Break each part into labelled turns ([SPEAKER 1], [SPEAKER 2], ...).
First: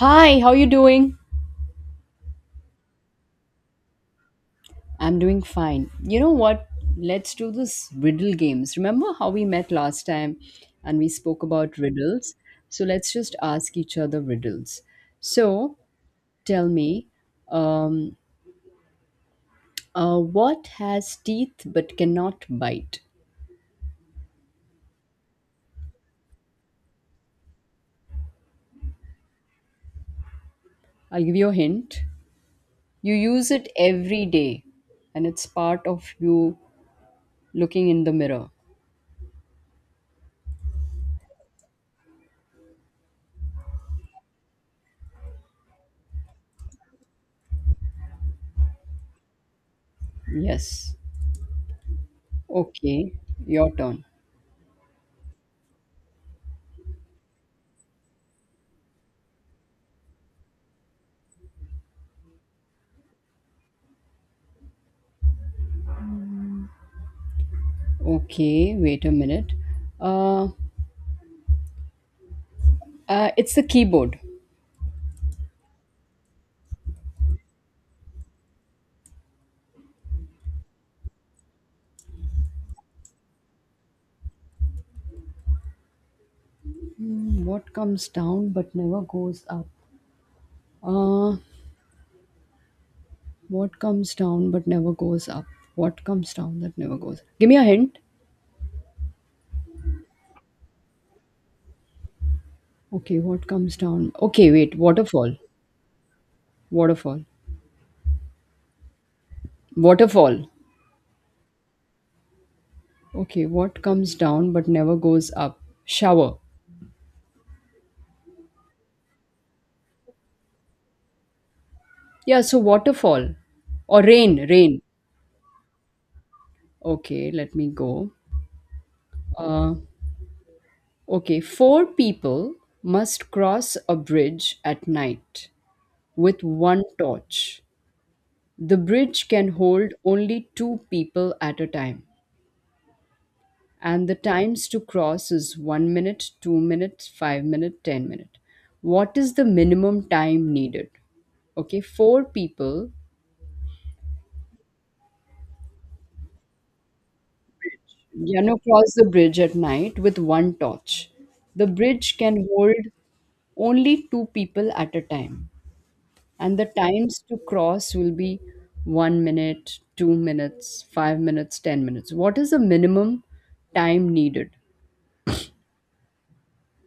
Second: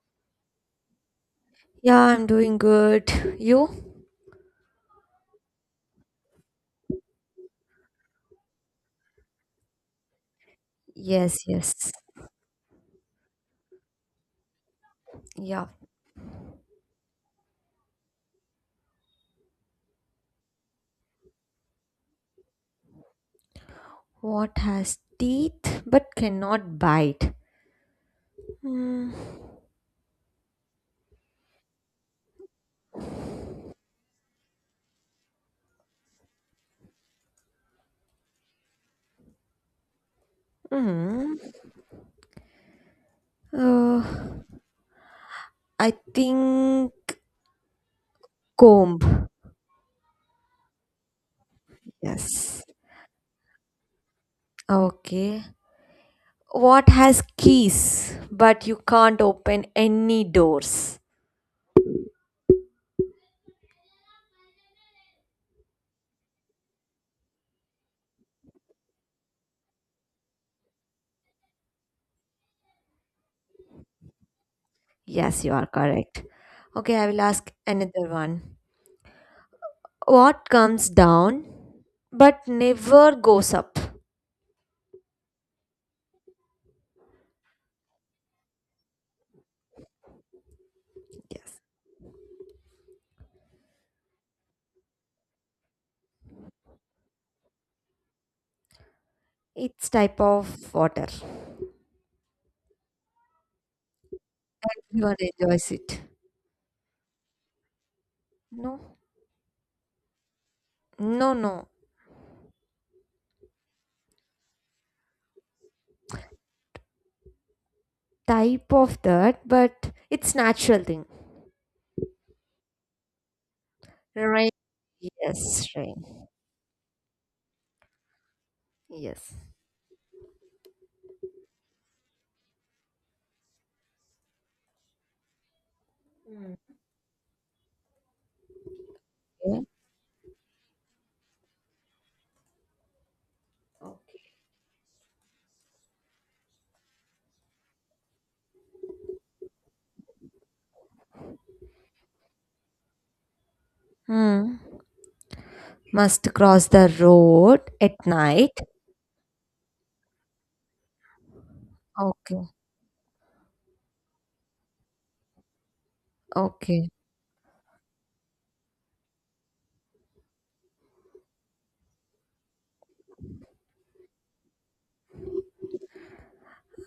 [SPEAKER 1] Hi, how you doing?
[SPEAKER 2] Yeah, I'm doing good. You?
[SPEAKER 1] I'm doing fine. You know what? Let's do this riddle games. Remember how we met last time and we
[SPEAKER 2] Yes,
[SPEAKER 1] spoke about
[SPEAKER 2] yes.
[SPEAKER 1] riddles? So let's just ask each other riddles.
[SPEAKER 2] Yeah.
[SPEAKER 1] So tell me, um, what has teeth but cannot bite?
[SPEAKER 2] What has teeth but cannot bite? Hmm.
[SPEAKER 1] I'll give you a hint. You use it every day and it's part of you looking in the mirror.
[SPEAKER 2] Hmm. Uh, I think comb.
[SPEAKER 1] Yes.
[SPEAKER 2] Yes.
[SPEAKER 1] Okay, your turn.
[SPEAKER 2] Okay. What has keys but you can't open any doors?
[SPEAKER 1] Okay, wait a minute. Uh, it's the keyboard.
[SPEAKER 2] Yes, you are correct. Okay, I will ask another one. What comes down but never goes up?
[SPEAKER 1] Hmm, what comes down but never goes up? Uh,
[SPEAKER 2] Yes.
[SPEAKER 1] what comes down but never goes up? What comes down that never goes? Give me a hint.
[SPEAKER 2] It's type of water.
[SPEAKER 1] Okay, what comes down? Okay, wait.
[SPEAKER 2] Everyone
[SPEAKER 1] Waterfall.
[SPEAKER 2] enjoys it.
[SPEAKER 1] Waterfall.
[SPEAKER 2] No,
[SPEAKER 1] Waterfall.
[SPEAKER 2] no, no.
[SPEAKER 1] Okay, what comes down but never goes up? Shower.
[SPEAKER 2] Type of that, but it's natural thing.
[SPEAKER 1] Yeah, so waterfall or rain.
[SPEAKER 2] Right.
[SPEAKER 1] Rain.
[SPEAKER 2] Yes, rain.
[SPEAKER 1] Okay, let me go.
[SPEAKER 2] Yes.
[SPEAKER 1] Uh, okay, four people must cross a bridge at night, with one torch. The bridge can
[SPEAKER 2] Okay.
[SPEAKER 1] hold only two people at a time, and the times to cross is 1 minute, 2 minutes, 5 minute, 10 minute. What is the minimum time needed? Okay, four people,
[SPEAKER 2] Hmm. Must cross the road at night.
[SPEAKER 1] cross the bridge at night with one torch. The bridge
[SPEAKER 2] Okay.
[SPEAKER 1] can hold only two people at a time, and the
[SPEAKER 2] Okay.
[SPEAKER 1] times to cross will be 1 minute, 2 minutes, 5 minutes, 10 minutes. What is the minimum time needed?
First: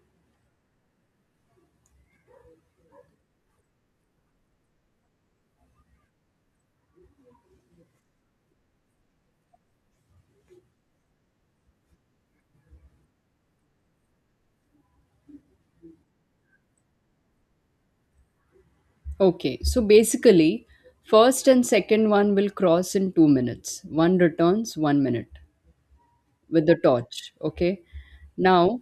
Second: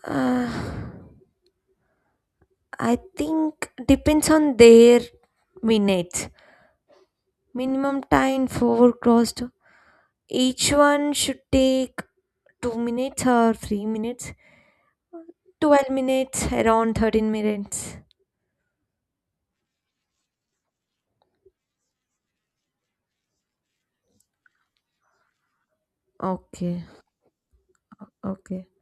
[SPEAKER 2] Uh, I think depends on their minutes. Minimum time for crossed. Each one should take 2 minutes or 3 minutes. 12 minutes, around 13 minutes.
[SPEAKER 1] Okay, so basically, first and second one will cross in 2 minutes. One returns 1 minute with the
[SPEAKER 2] Okay,
[SPEAKER 1] torch. Okay,
[SPEAKER 2] okay,
[SPEAKER 1] now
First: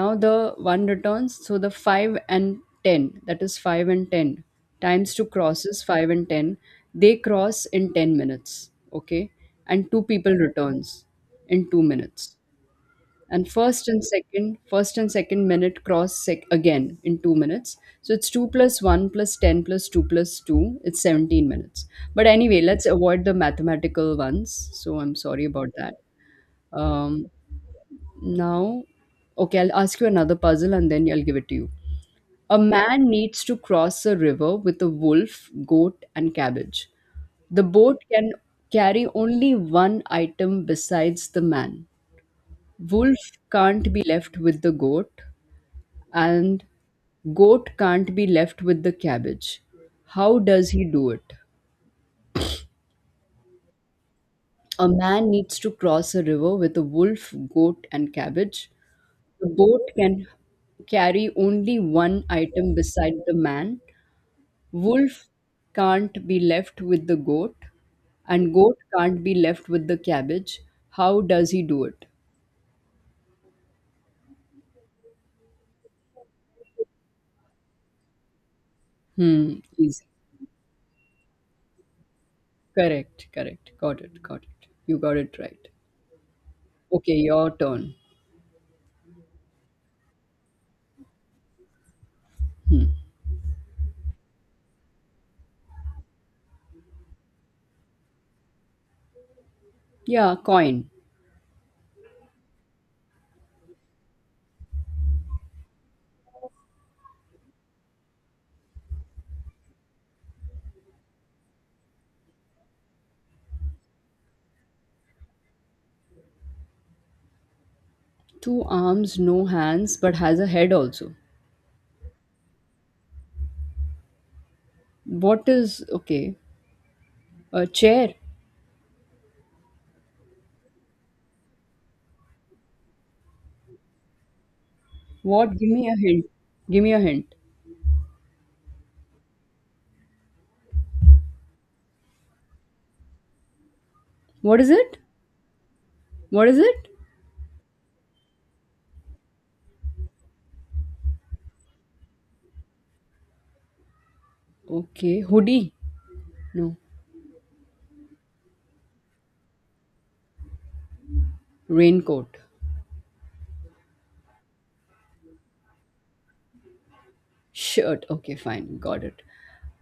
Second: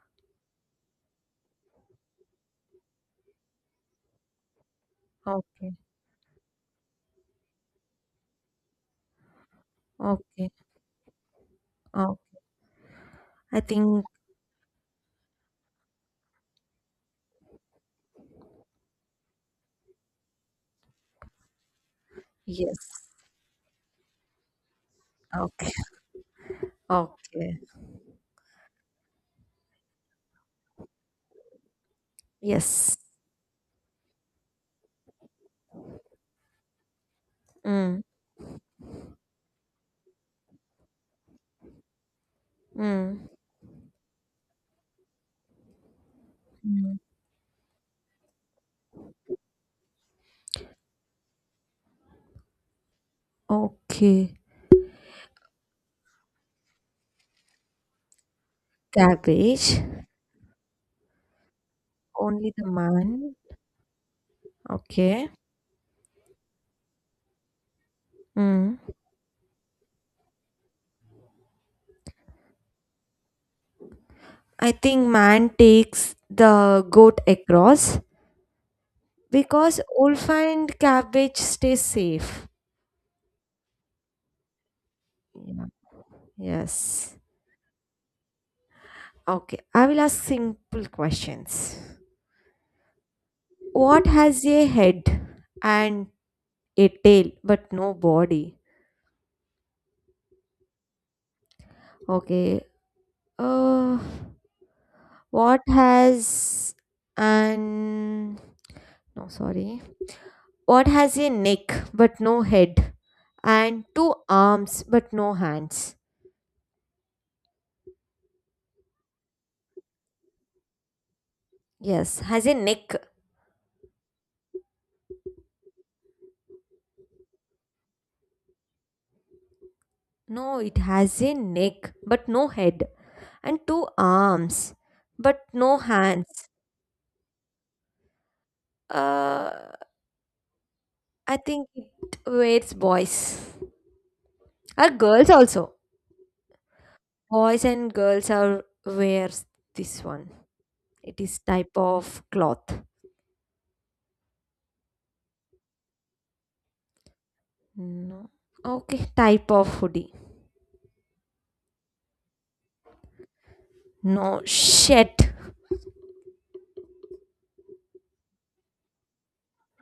[SPEAKER 1] now the 1 returns, so the 5 and 10, that is, 5 and 10 times 2
[SPEAKER 2] okay,
[SPEAKER 1] crosses. 5 and 10, they cross in 10 minutes. Okay, and two people
[SPEAKER 2] okay.
[SPEAKER 1] returns in 2
[SPEAKER 2] Oh,
[SPEAKER 1] minutes. And
[SPEAKER 2] I
[SPEAKER 1] first and
[SPEAKER 2] think
[SPEAKER 1] second first and second minute cross again in 2 minutes. So it's 2 plus 1 plus 10 plus 2 plus 2. It's 17 minutes. But anyway, let's
[SPEAKER 2] yes.
[SPEAKER 1] avoid the mathematical ones, so I'm sorry about
[SPEAKER 2] Okay,
[SPEAKER 1] that. um,
[SPEAKER 2] okay.
[SPEAKER 1] Now, okay, I'll ask you another puzzle and then I'll give it to you. A
[SPEAKER 2] Yes.
[SPEAKER 1] man needs to cross a river with a wolf, goat, and cabbage. The boat
[SPEAKER 2] Mm,
[SPEAKER 1] can carry only one item besides the man. Wolf
[SPEAKER 2] mm,
[SPEAKER 1] can't be left with the goat, and
[SPEAKER 2] mm.
[SPEAKER 1] goat can't be left with the cabbage. How does he do it?
[SPEAKER 2] Okay.
[SPEAKER 1] A man needs to cross a river with a wolf, goat, and cabbage. The
[SPEAKER 2] Cabbage.
[SPEAKER 1] boat can carry only one
[SPEAKER 2] Only the
[SPEAKER 1] item beside the
[SPEAKER 2] man.
[SPEAKER 1] man.
[SPEAKER 2] Okay.
[SPEAKER 1] Wolf can't be left with the goat, and
[SPEAKER 2] Mm.
[SPEAKER 1] goat can't be left with the cabbage. How does he do it?
[SPEAKER 2] I think man takes the goat across
[SPEAKER 1] Hmm,
[SPEAKER 2] because
[SPEAKER 1] easy.
[SPEAKER 2] wolf and cabbage stay safe.
[SPEAKER 1] Correct, correct. Got it, got it. You got it
[SPEAKER 2] Yeah.
[SPEAKER 1] right. Okay,
[SPEAKER 2] Yes.
[SPEAKER 1] your turn.
[SPEAKER 2] Okay. I will ask simple questions. What has a head and a tail but no body?
[SPEAKER 1] Yeah, coin.
[SPEAKER 2] Okay. Uh, what has an. No, sorry. What has a neck but no head and two arms but no hands?
[SPEAKER 1] Two arms, no hands, but has a head also.
[SPEAKER 2] Yes, has a neck.
[SPEAKER 1] What is, okay, a chair.
[SPEAKER 2] No, it has a neck but no head and two arms but
[SPEAKER 1] What? Give
[SPEAKER 2] no
[SPEAKER 1] me a hint.
[SPEAKER 2] hands.
[SPEAKER 1] Give me a hint.
[SPEAKER 2] Uh, I think it wears boys
[SPEAKER 1] What is
[SPEAKER 2] or
[SPEAKER 1] it?
[SPEAKER 2] girls also.
[SPEAKER 1] What is it?
[SPEAKER 2] Boys and girls are wears this one. It is type of cloth.
[SPEAKER 1] Okay, hoodie? No,
[SPEAKER 2] No. Okay, type of hoodie.
[SPEAKER 1] raincoat.
[SPEAKER 2] No shit.
[SPEAKER 1] Shirt. Okay, fine. Got it.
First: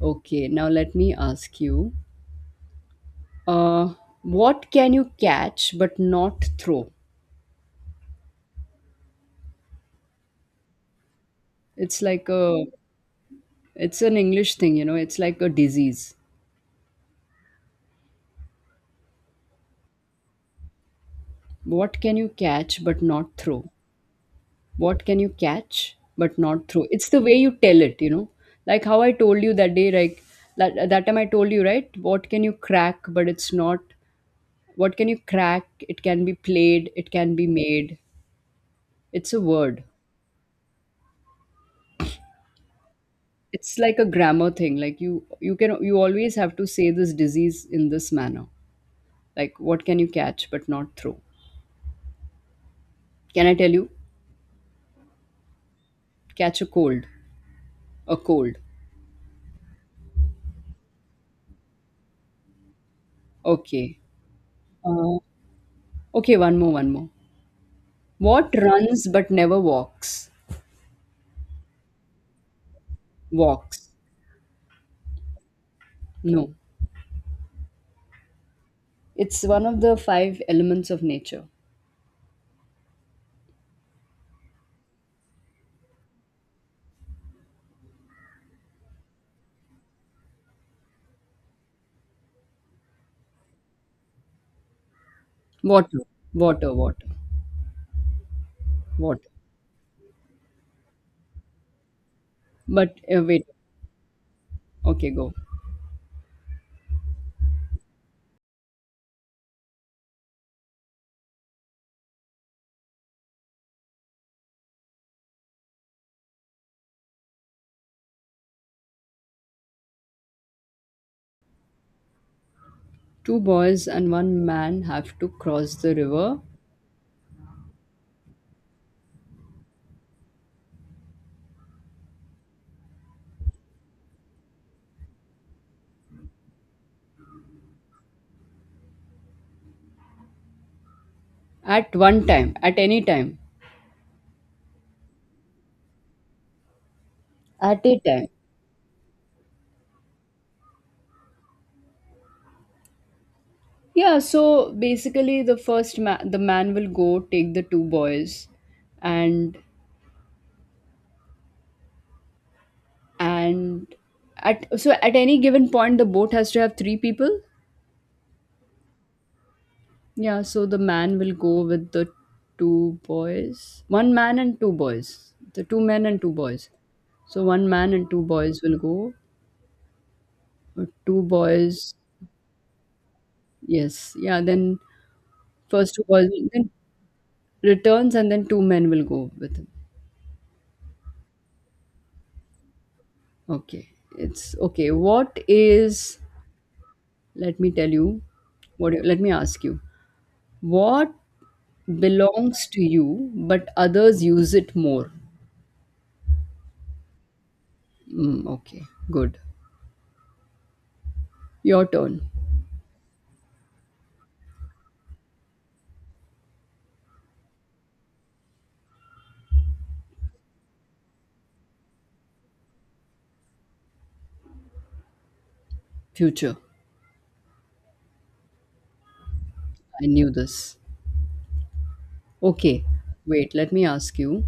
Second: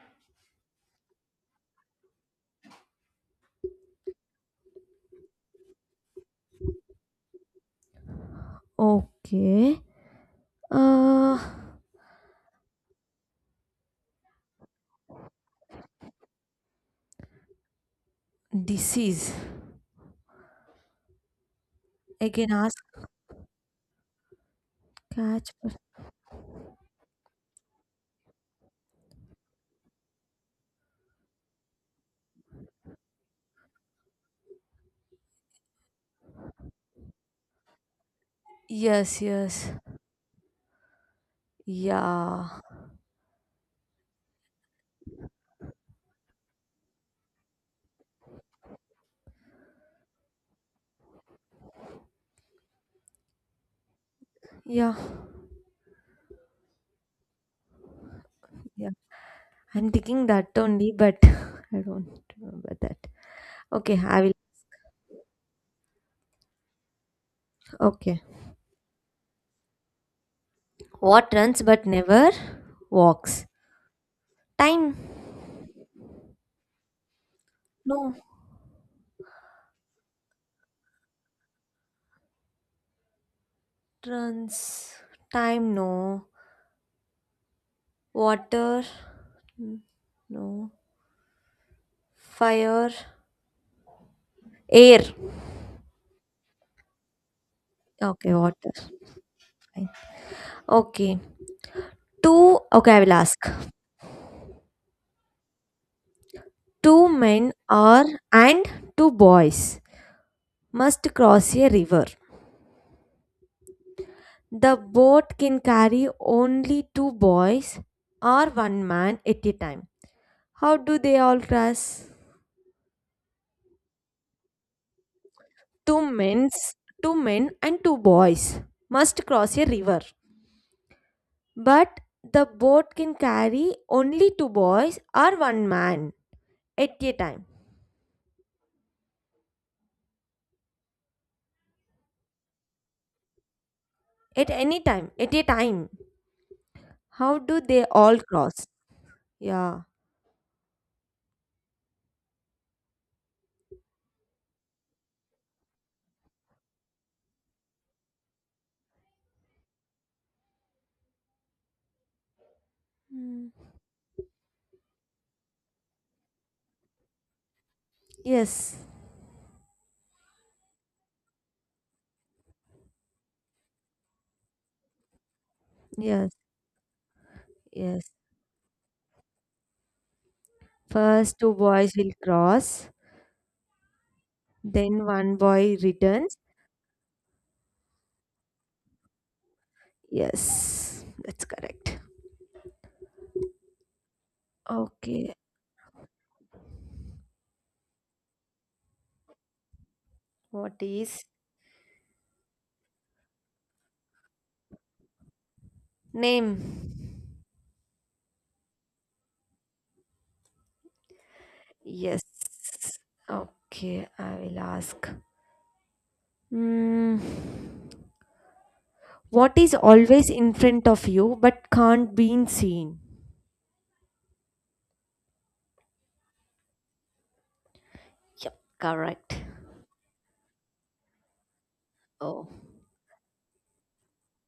[SPEAKER 1] Okay, now let me ask you. Uh, what can you catch but not throw?
[SPEAKER 2] Okay. Uh
[SPEAKER 1] It's like a, it's an English thing, you know, it's like a disease.
[SPEAKER 2] this is
[SPEAKER 1] What can you
[SPEAKER 2] again ask
[SPEAKER 1] catch but not throw? What can you
[SPEAKER 2] catch.
[SPEAKER 1] catch but not throw? It's the way you tell it, you know. Like how I told you that day, like that time I told you, right? What can you crack but it's not what can you crack, it can be played, it can be made,
[SPEAKER 2] Yes,
[SPEAKER 1] it's a
[SPEAKER 2] yes.
[SPEAKER 1] word.
[SPEAKER 2] Yeah.
[SPEAKER 1] It's like a grammar thing. Like, you can, you always have to say this disease in this manner, like what can you catch but not throw. Can I tell you?
[SPEAKER 2] Yeah.
[SPEAKER 1] Catch a cold. A cold.
[SPEAKER 2] Yeah. I'm thinking that only, but I don't remember that.
[SPEAKER 1] Okay.
[SPEAKER 2] Okay, I will
[SPEAKER 1] uh, okay, one more.
[SPEAKER 2] okay.
[SPEAKER 1] What runs but never walks?
[SPEAKER 2] What runs but never walks?
[SPEAKER 1] Walks.
[SPEAKER 2] Time.
[SPEAKER 1] No,
[SPEAKER 2] No.
[SPEAKER 1] it's one of the five elements of nature.
[SPEAKER 2] Trans. Time, no. Water. Mm, no. Fire. Air.
[SPEAKER 1] Water, water, water,
[SPEAKER 2] Okay, water.
[SPEAKER 1] water.
[SPEAKER 2] Fine. Okay, two. Okay,
[SPEAKER 1] But
[SPEAKER 2] I will ask.
[SPEAKER 1] wait. Okay, go.
[SPEAKER 2] Two men are and two boys must cross a river. The boat can carry only two boys or one man at a time. How do they all cross?
[SPEAKER 1] Two boys and one man have to cross the
[SPEAKER 2] Two
[SPEAKER 1] river
[SPEAKER 2] men's, two men and two boys must cross a river. But the boat can carry only two boys or one man at a time.
[SPEAKER 1] at one time, at any time,
[SPEAKER 2] At any time. At a time. How do
[SPEAKER 1] at
[SPEAKER 2] they
[SPEAKER 1] a
[SPEAKER 2] all
[SPEAKER 1] time.
[SPEAKER 2] cross? Yeah.
[SPEAKER 1] Yeah. So basically the first man, the man will go, take the two boys, and
[SPEAKER 2] Hmm.
[SPEAKER 1] and at, so at any given point the boat has to have three people.
[SPEAKER 2] Yes.
[SPEAKER 1] Yeah, so the man will go with the two boys, one man and two boys, the two men and
[SPEAKER 2] Yes.
[SPEAKER 1] two boys. So one man and
[SPEAKER 2] Yes.
[SPEAKER 1] two boys will go. Two
[SPEAKER 2] First two boys
[SPEAKER 1] boys,
[SPEAKER 2] will cross.
[SPEAKER 1] yes, yeah. Then,
[SPEAKER 2] Then one boy
[SPEAKER 1] first of all,
[SPEAKER 2] returns.
[SPEAKER 1] then returns, and then two men will go with him.
[SPEAKER 2] Yes. That's correct.
[SPEAKER 1] Okay, it's okay.
[SPEAKER 2] Okay.
[SPEAKER 1] What is? Let me tell you. What? Let me ask you.
[SPEAKER 2] What
[SPEAKER 1] What
[SPEAKER 2] is
[SPEAKER 1] belongs to you, but others use it more?
[SPEAKER 2] name?
[SPEAKER 1] Mm, okay, good. Your turn.
[SPEAKER 2] Yes. Okay. I will ask. Hmm. What is always in front of you but can't be seen?
[SPEAKER 1] Future.
[SPEAKER 2] Yep, correct.
[SPEAKER 1] I knew this.
[SPEAKER 2] Oh.
[SPEAKER 1] Okay, wait. Let me ask you.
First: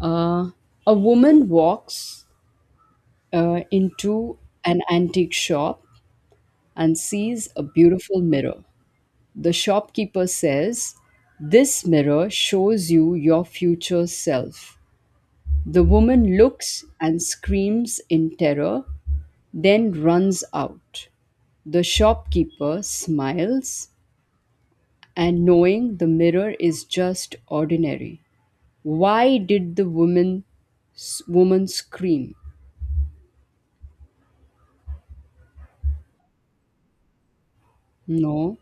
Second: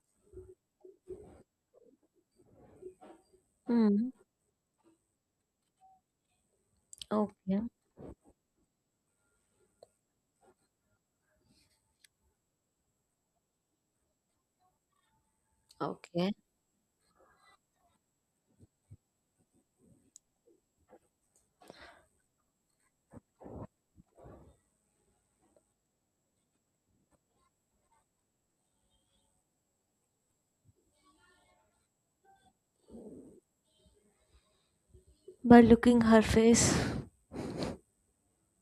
[SPEAKER 1] Uh, a woman walks
[SPEAKER 2] Hmm.
[SPEAKER 1] into an antique shop and sees a
[SPEAKER 2] Okay.
[SPEAKER 1] beautiful mirror. The shopkeeper says, "This mirror shows you your future self." The
[SPEAKER 2] Okay.
[SPEAKER 1] woman looks and screams in terror, then runs out. The shopkeeper smiles, and knowing the mirror is just ordinary. Why did the woman scream?
[SPEAKER 2] By looking her face.
[SPEAKER 1] No,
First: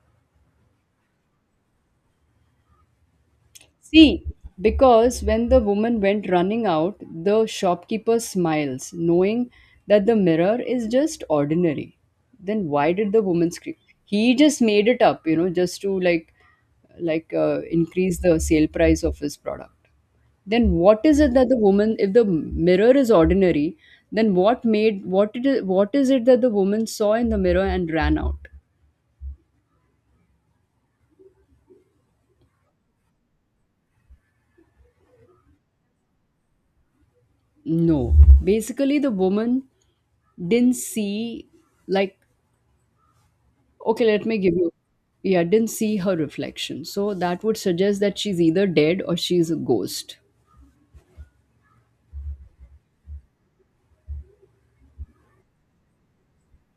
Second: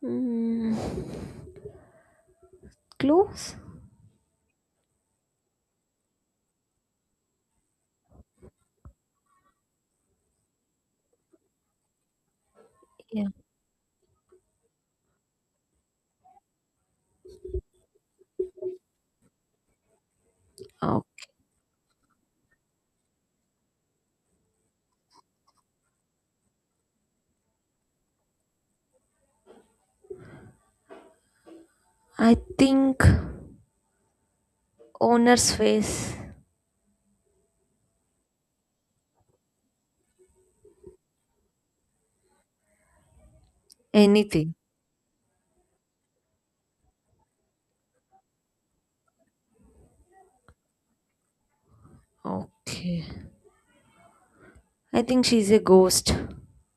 [SPEAKER 2] Hmm. Close.
[SPEAKER 1] see, because when the woman went running out, the shopkeeper smiles, knowing that the mirror is just ordinary. Then why did the
[SPEAKER 2] Yeah.
[SPEAKER 1] woman scream? He just made it up, you know, just to like increase the sale price of his product. Then what
[SPEAKER 2] Oh,
[SPEAKER 1] is it that the woman, if the mirror is ordinary, then what made what it is what is it that the woman saw in the mirror and ran out?
[SPEAKER 2] I think owner's face.
[SPEAKER 1] No, basically the woman didn't see, like okay, let me give
[SPEAKER 2] Anything.
[SPEAKER 1] you. Yeah, didn't see her reflection. So that would suggest that she's either dead or she's a ghost.
[SPEAKER 2] Okay. I think she's a ghost.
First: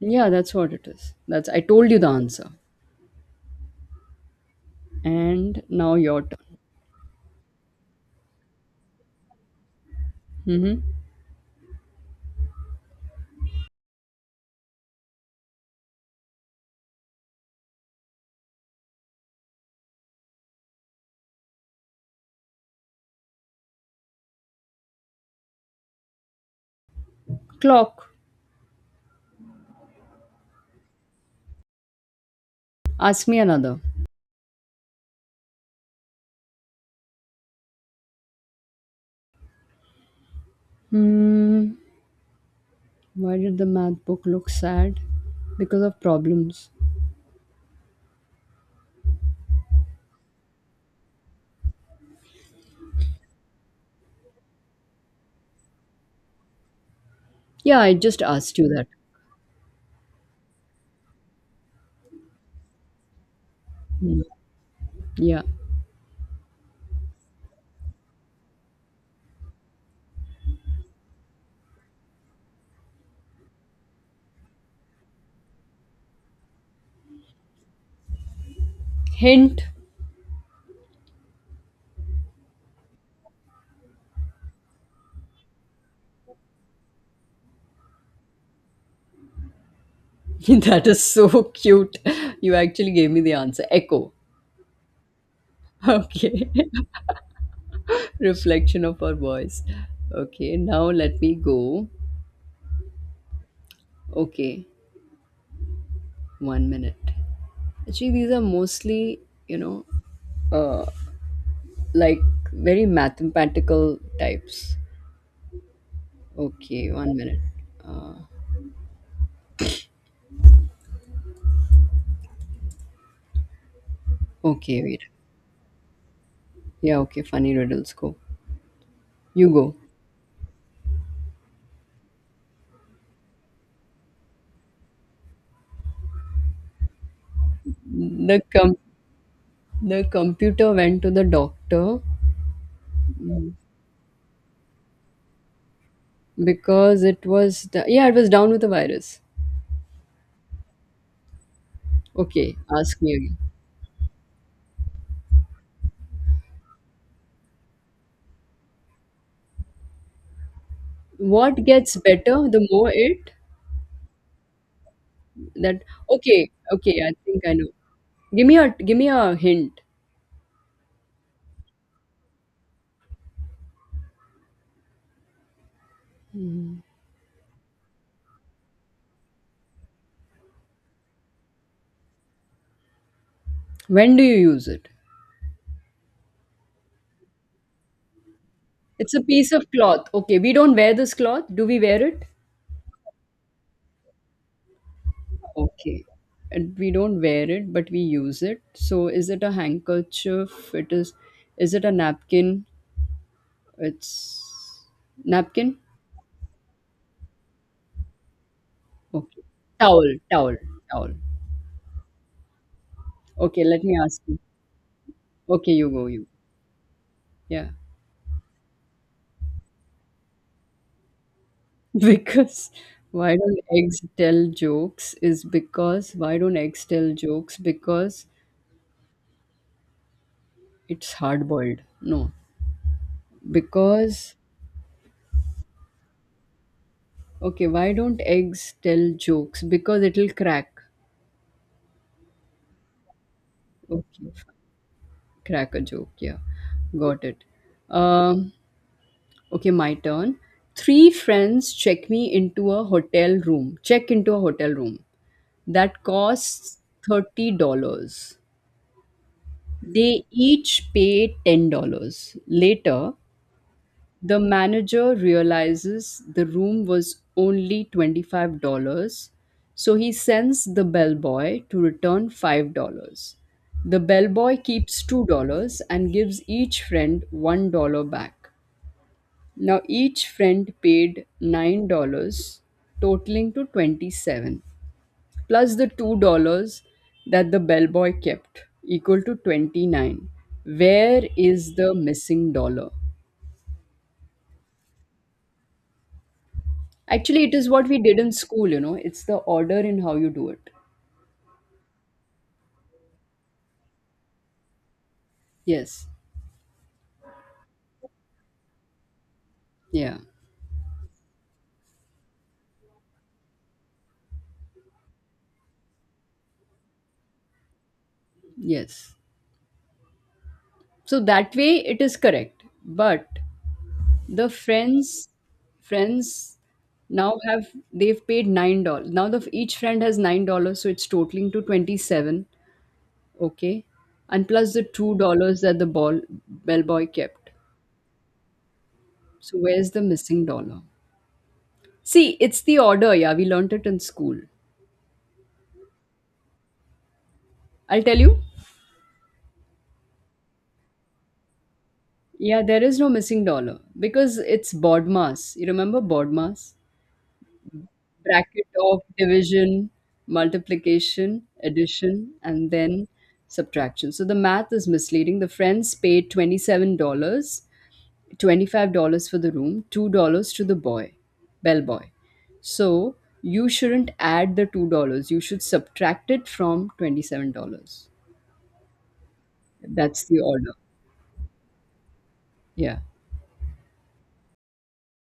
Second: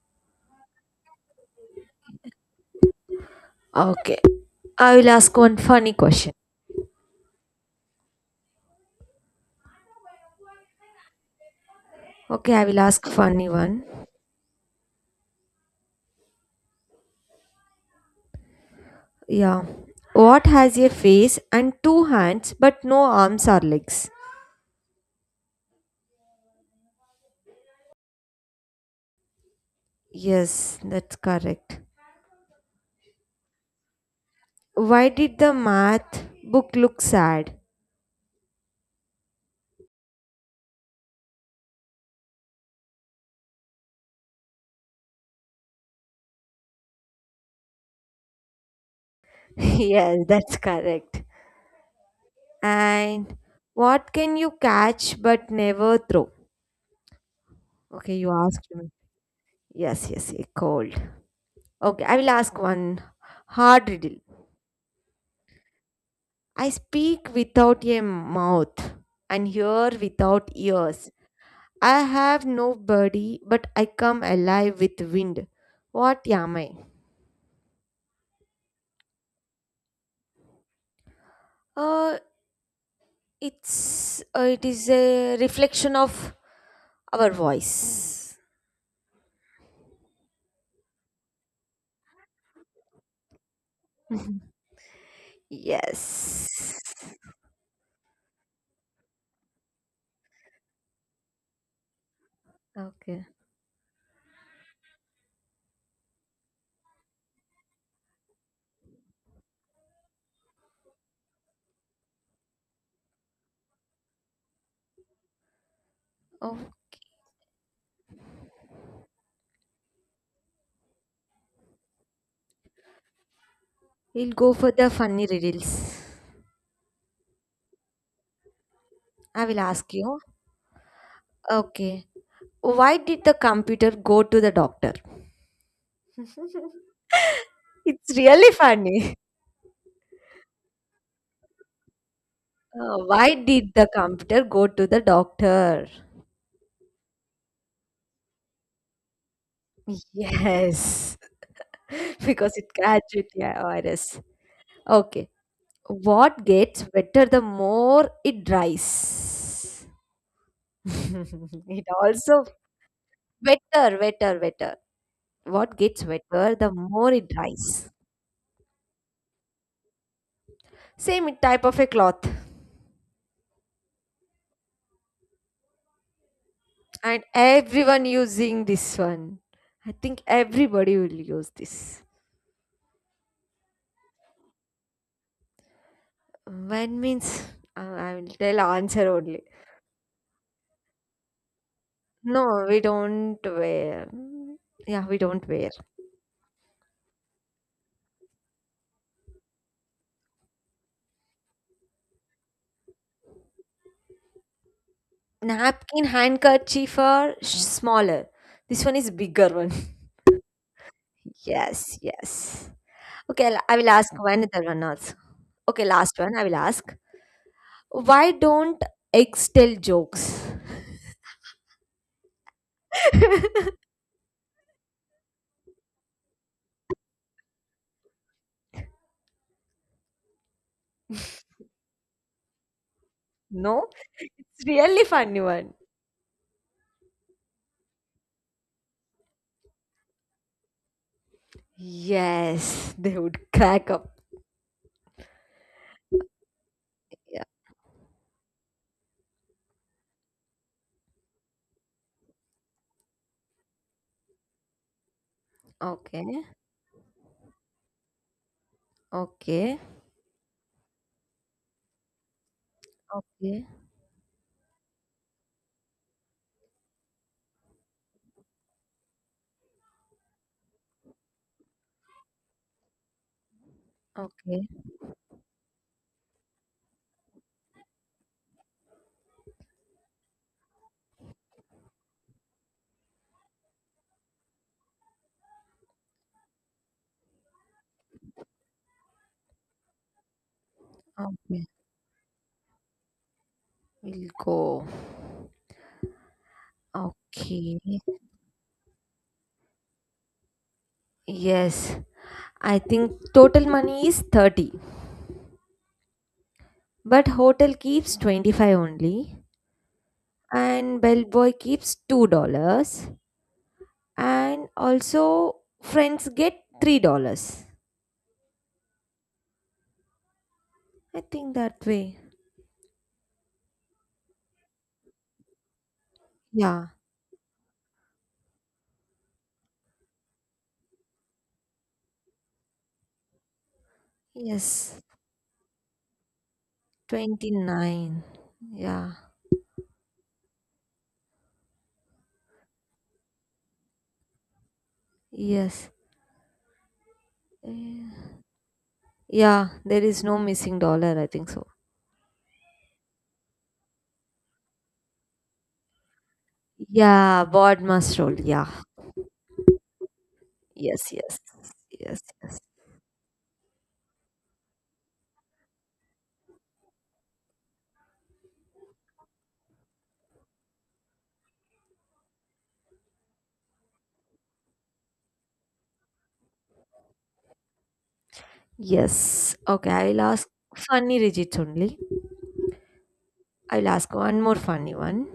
[SPEAKER 1] Yeah, that's what it is. That's, I told you the answer.
[SPEAKER 2] Okay. I will ask one
[SPEAKER 1] And
[SPEAKER 2] funny
[SPEAKER 1] now your
[SPEAKER 2] question.
[SPEAKER 1] turn. Mm-hmm.
[SPEAKER 2] Okay, I will ask funny one. Yeah. What has a face and two hands but no arms or legs?
[SPEAKER 1] Clock.
[SPEAKER 2] Yes, that's correct.
[SPEAKER 1] Ask me another.
[SPEAKER 2] Why did the math book look sad?
[SPEAKER 1] Hmm. Why did the math book look sad? Because of problems.
[SPEAKER 2] Yes, that's correct. And what can you catch but never throw?
[SPEAKER 1] Yeah, I
[SPEAKER 2] Okay,
[SPEAKER 1] just
[SPEAKER 2] you
[SPEAKER 1] asked you
[SPEAKER 2] asked
[SPEAKER 1] that.
[SPEAKER 2] me. Yes, yes, a cold. Okay, I will ask one hard riddle.
[SPEAKER 1] Hmm. Yeah.
[SPEAKER 2] I speak without a mouth and hear without ears. I have no body, but I come alive with wind. What am I?
[SPEAKER 1] Hint.
[SPEAKER 2] Uh, it is a reflection of our voice.
[SPEAKER 1] That is so cute. You actually gave me the answer. Echo. Okay.
[SPEAKER 2] Yes.
[SPEAKER 1] Reflection of our voice. Okay, now let me go.
[SPEAKER 2] Okay.
[SPEAKER 1] Okay, one minute. Actually, these are mostly, you know, uh, like very mathematical types.
[SPEAKER 2] Oh,
[SPEAKER 1] Okay, one minute.
[SPEAKER 2] we'll go for
[SPEAKER 1] Okay,
[SPEAKER 2] the
[SPEAKER 1] wait.
[SPEAKER 2] funny riddles.
[SPEAKER 1] Yeah, okay, funny riddles. Go.
[SPEAKER 2] I
[SPEAKER 1] You
[SPEAKER 2] will
[SPEAKER 1] go.
[SPEAKER 2] ask you. Okay. Why did the computer go to the doctor? It's
[SPEAKER 1] The
[SPEAKER 2] really
[SPEAKER 1] com-
[SPEAKER 2] funny.
[SPEAKER 1] the computer went to the doctor
[SPEAKER 2] Why did the computer go to the doctor?
[SPEAKER 1] because it was yeah, it was down with the virus.
[SPEAKER 2] Yes, because
[SPEAKER 1] Okay,
[SPEAKER 2] it
[SPEAKER 1] ask me
[SPEAKER 2] catches
[SPEAKER 1] again.
[SPEAKER 2] the virus. Okay. What gets wetter the more it dries?
[SPEAKER 1] What
[SPEAKER 2] It
[SPEAKER 1] gets
[SPEAKER 2] also
[SPEAKER 1] better the more it.
[SPEAKER 2] wetter, wetter, wetter. What
[SPEAKER 1] That
[SPEAKER 2] gets
[SPEAKER 1] Okay,
[SPEAKER 2] wetter, the
[SPEAKER 1] okay,
[SPEAKER 2] more
[SPEAKER 1] I
[SPEAKER 2] it
[SPEAKER 1] think I know.
[SPEAKER 2] dries.
[SPEAKER 1] Give me a hint.
[SPEAKER 2] Same type of a cloth, and everyone using this one. I think everybody will use this.
[SPEAKER 1] When do you use it?
[SPEAKER 2] When means I will tell answer
[SPEAKER 1] It's a
[SPEAKER 2] only.
[SPEAKER 1] piece of cloth. Okay, we don't wear this cloth. Do we wear it?
[SPEAKER 2] No, we don't wear. Yeah, we don't wear.
[SPEAKER 1] Okay. And we don't wear it, but we use it. So is it a handkerchief? It Is it a napkin? It's napkin?
[SPEAKER 2] Napkin, handkerchief are smaller. This one is
[SPEAKER 1] Okay.
[SPEAKER 2] bigger one.
[SPEAKER 1] Towel, towel, towel.
[SPEAKER 2] Yes, yes. Okay,
[SPEAKER 1] Okay,
[SPEAKER 2] I
[SPEAKER 1] let
[SPEAKER 2] will
[SPEAKER 1] me
[SPEAKER 2] ask
[SPEAKER 1] ask you.
[SPEAKER 2] one other one also.
[SPEAKER 1] Okay,
[SPEAKER 2] Okay,
[SPEAKER 1] you go,
[SPEAKER 2] last
[SPEAKER 1] you.
[SPEAKER 2] one I will ask.
[SPEAKER 1] Yeah.
[SPEAKER 2] Why don't eggs tell jokes?
[SPEAKER 1] Because why don't eggs tell jokes is because why don't eggs tell jokes, because it's hard boiled. No,
[SPEAKER 2] No,
[SPEAKER 1] because,
[SPEAKER 2] it's really funny one.
[SPEAKER 1] okay, why don't eggs tell jokes? Because it'll crack.
[SPEAKER 2] Yes, they would crack up.
[SPEAKER 1] Okay, fine. Crack a joke. Yeah, got
[SPEAKER 2] Yeah.
[SPEAKER 1] it. um okay, my turn. Three friends check into a hotel room that
[SPEAKER 2] Okay.
[SPEAKER 1] costs $30.
[SPEAKER 2] Okay.
[SPEAKER 1] They each pay $10. Later,
[SPEAKER 2] Okay.
[SPEAKER 1] the manager realizes the room was only $25, so he sends the bellboy to return $5. The bellboy
[SPEAKER 2] Okay.
[SPEAKER 1] keeps $2 and gives each friend $1 back. Now each friend paid $9, totaling to 27, plus the $2 that the bellboy kept, equal to 29. Where
[SPEAKER 2] Okay.
[SPEAKER 1] is the missing dollar?
[SPEAKER 2] We'll go.
[SPEAKER 1] Actually, it is
[SPEAKER 2] Okay.
[SPEAKER 1] what we did in school, you know, it's the order in how you do it.
[SPEAKER 2] Yes. I think total money is 30.
[SPEAKER 1] Yes.
[SPEAKER 2] But hotel keeps 25 only.
[SPEAKER 1] Yeah.
[SPEAKER 2] And bellboy keeps $2. And also friends get $3.
[SPEAKER 1] Yes. So
[SPEAKER 2] I think
[SPEAKER 1] that way
[SPEAKER 2] that
[SPEAKER 1] it is
[SPEAKER 2] way.
[SPEAKER 1] correct. But the friends
[SPEAKER 2] Yeah.
[SPEAKER 1] now have they've paid $9. Now the each friend has $9, so it's totaling to 27. Okay. And plus the
[SPEAKER 2] Yes.
[SPEAKER 1] $2 that the ball bellboy kept.
[SPEAKER 2] 29. Yeah.
[SPEAKER 1] So where's the missing dollar? See, it's the order, yeah. We learnt it in school.
[SPEAKER 2] Yes.
[SPEAKER 1] I'll tell
[SPEAKER 2] Eh.
[SPEAKER 1] you.
[SPEAKER 2] Yeah. There is no missing dollar, I think so.
[SPEAKER 1] Yeah, there is no missing dollar because it's Bodmas. You remember Bodmas?
[SPEAKER 2] Yeah. Board must roll.
[SPEAKER 1] Bracket
[SPEAKER 2] Yeah.
[SPEAKER 1] of division,
[SPEAKER 2] Yes. Yes.
[SPEAKER 1] multiplication,
[SPEAKER 2] Yes.
[SPEAKER 1] addition,
[SPEAKER 2] Yes.
[SPEAKER 1] and then subtraction. So the math is misleading. The friends paid $27, dollars, $25 for the room, $2 to the bellboy. So you shouldn't add the $2. You should subtract it from $27.
[SPEAKER 2] Yes. Okay. I'll
[SPEAKER 1] That's the
[SPEAKER 2] ask
[SPEAKER 1] order.
[SPEAKER 2] funny digits only.
[SPEAKER 1] Yeah.
[SPEAKER 2] I'll ask one more funny one.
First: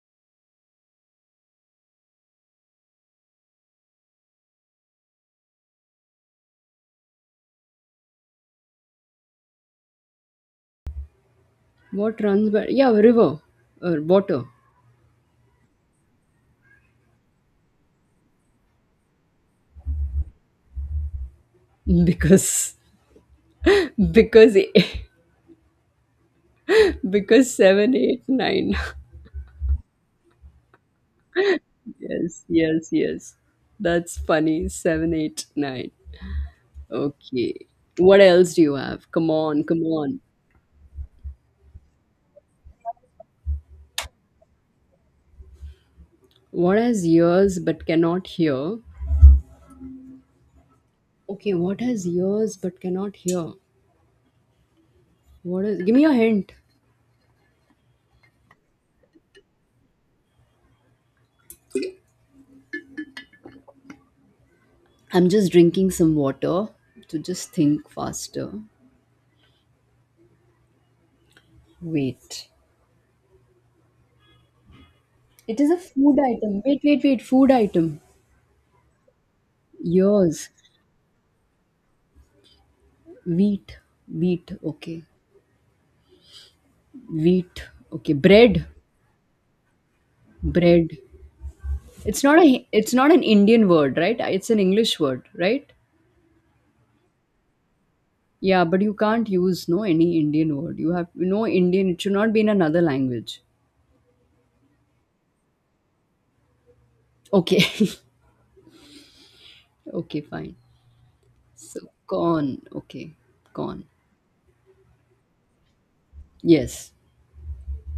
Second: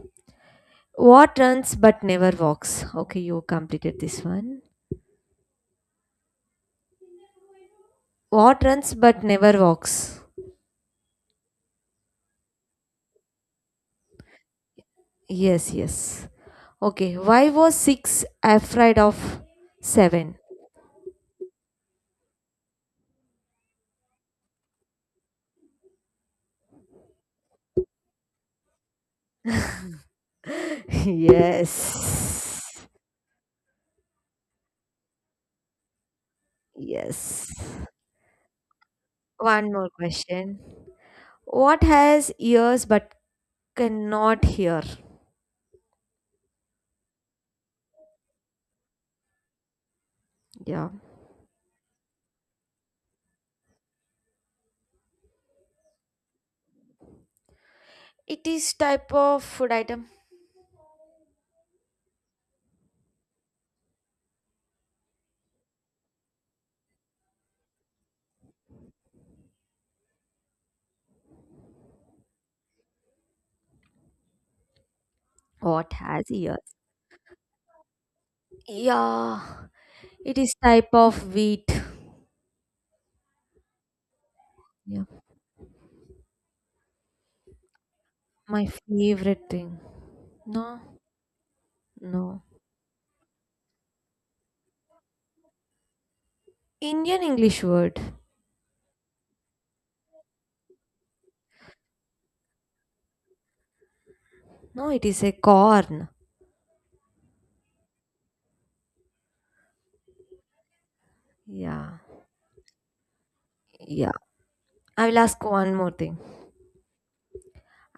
[SPEAKER 2] What runs but never walks? Okay. You completed this one. What runs but never walks?
[SPEAKER 1] What runs by? Yeah, river or water.
[SPEAKER 2] Yes. Yes. Okay. Why was six afraid of seven?
[SPEAKER 1] because because, because 7, 8, 9.
[SPEAKER 2] Yes.
[SPEAKER 1] Yes, yes, yes, that's funny. 7, 8, 9.
[SPEAKER 2] Yes.
[SPEAKER 1] Okay, what else do you have? Come on,
[SPEAKER 2] One
[SPEAKER 1] come
[SPEAKER 2] more
[SPEAKER 1] on.
[SPEAKER 2] question. What has ears but cannot hear?
[SPEAKER 1] What has ears but cannot hear?
[SPEAKER 2] Yeah.
[SPEAKER 1] Okay, what has ears but cannot hear? What is Give me a hint.
[SPEAKER 2] It is type of food item.
[SPEAKER 1] I'm just drinking some water to just think faster. Wait. It is a
[SPEAKER 2] What
[SPEAKER 1] food
[SPEAKER 2] has
[SPEAKER 1] item.
[SPEAKER 2] ears?
[SPEAKER 1] Wait, wait, wait. Food item.
[SPEAKER 2] Yeah, it
[SPEAKER 1] Ears.
[SPEAKER 2] is type of wheat.
[SPEAKER 1] Wheat. Wheat, okay.
[SPEAKER 2] Yeah,
[SPEAKER 1] Wheat, okay. Bread.
[SPEAKER 2] my favorite thing. No,
[SPEAKER 1] Bread.
[SPEAKER 2] no.
[SPEAKER 1] It's not an Indian word, right? It's an English word, right?
[SPEAKER 2] Indian English word.
[SPEAKER 1] Yeah, but you can't use no any Indian word. You have no Indian. It should not be in another language.
[SPEAKER 2] No, it is a corn.
[SPEAKER 1] Okay. Okay, fine. So,
[SPEAKER 2] Yeah,
[SPEAKER 1] corn. Okay, corn.
[SPEAKER 2] yeah. I will ask one more thing.
[SPEAKER 1] Yes.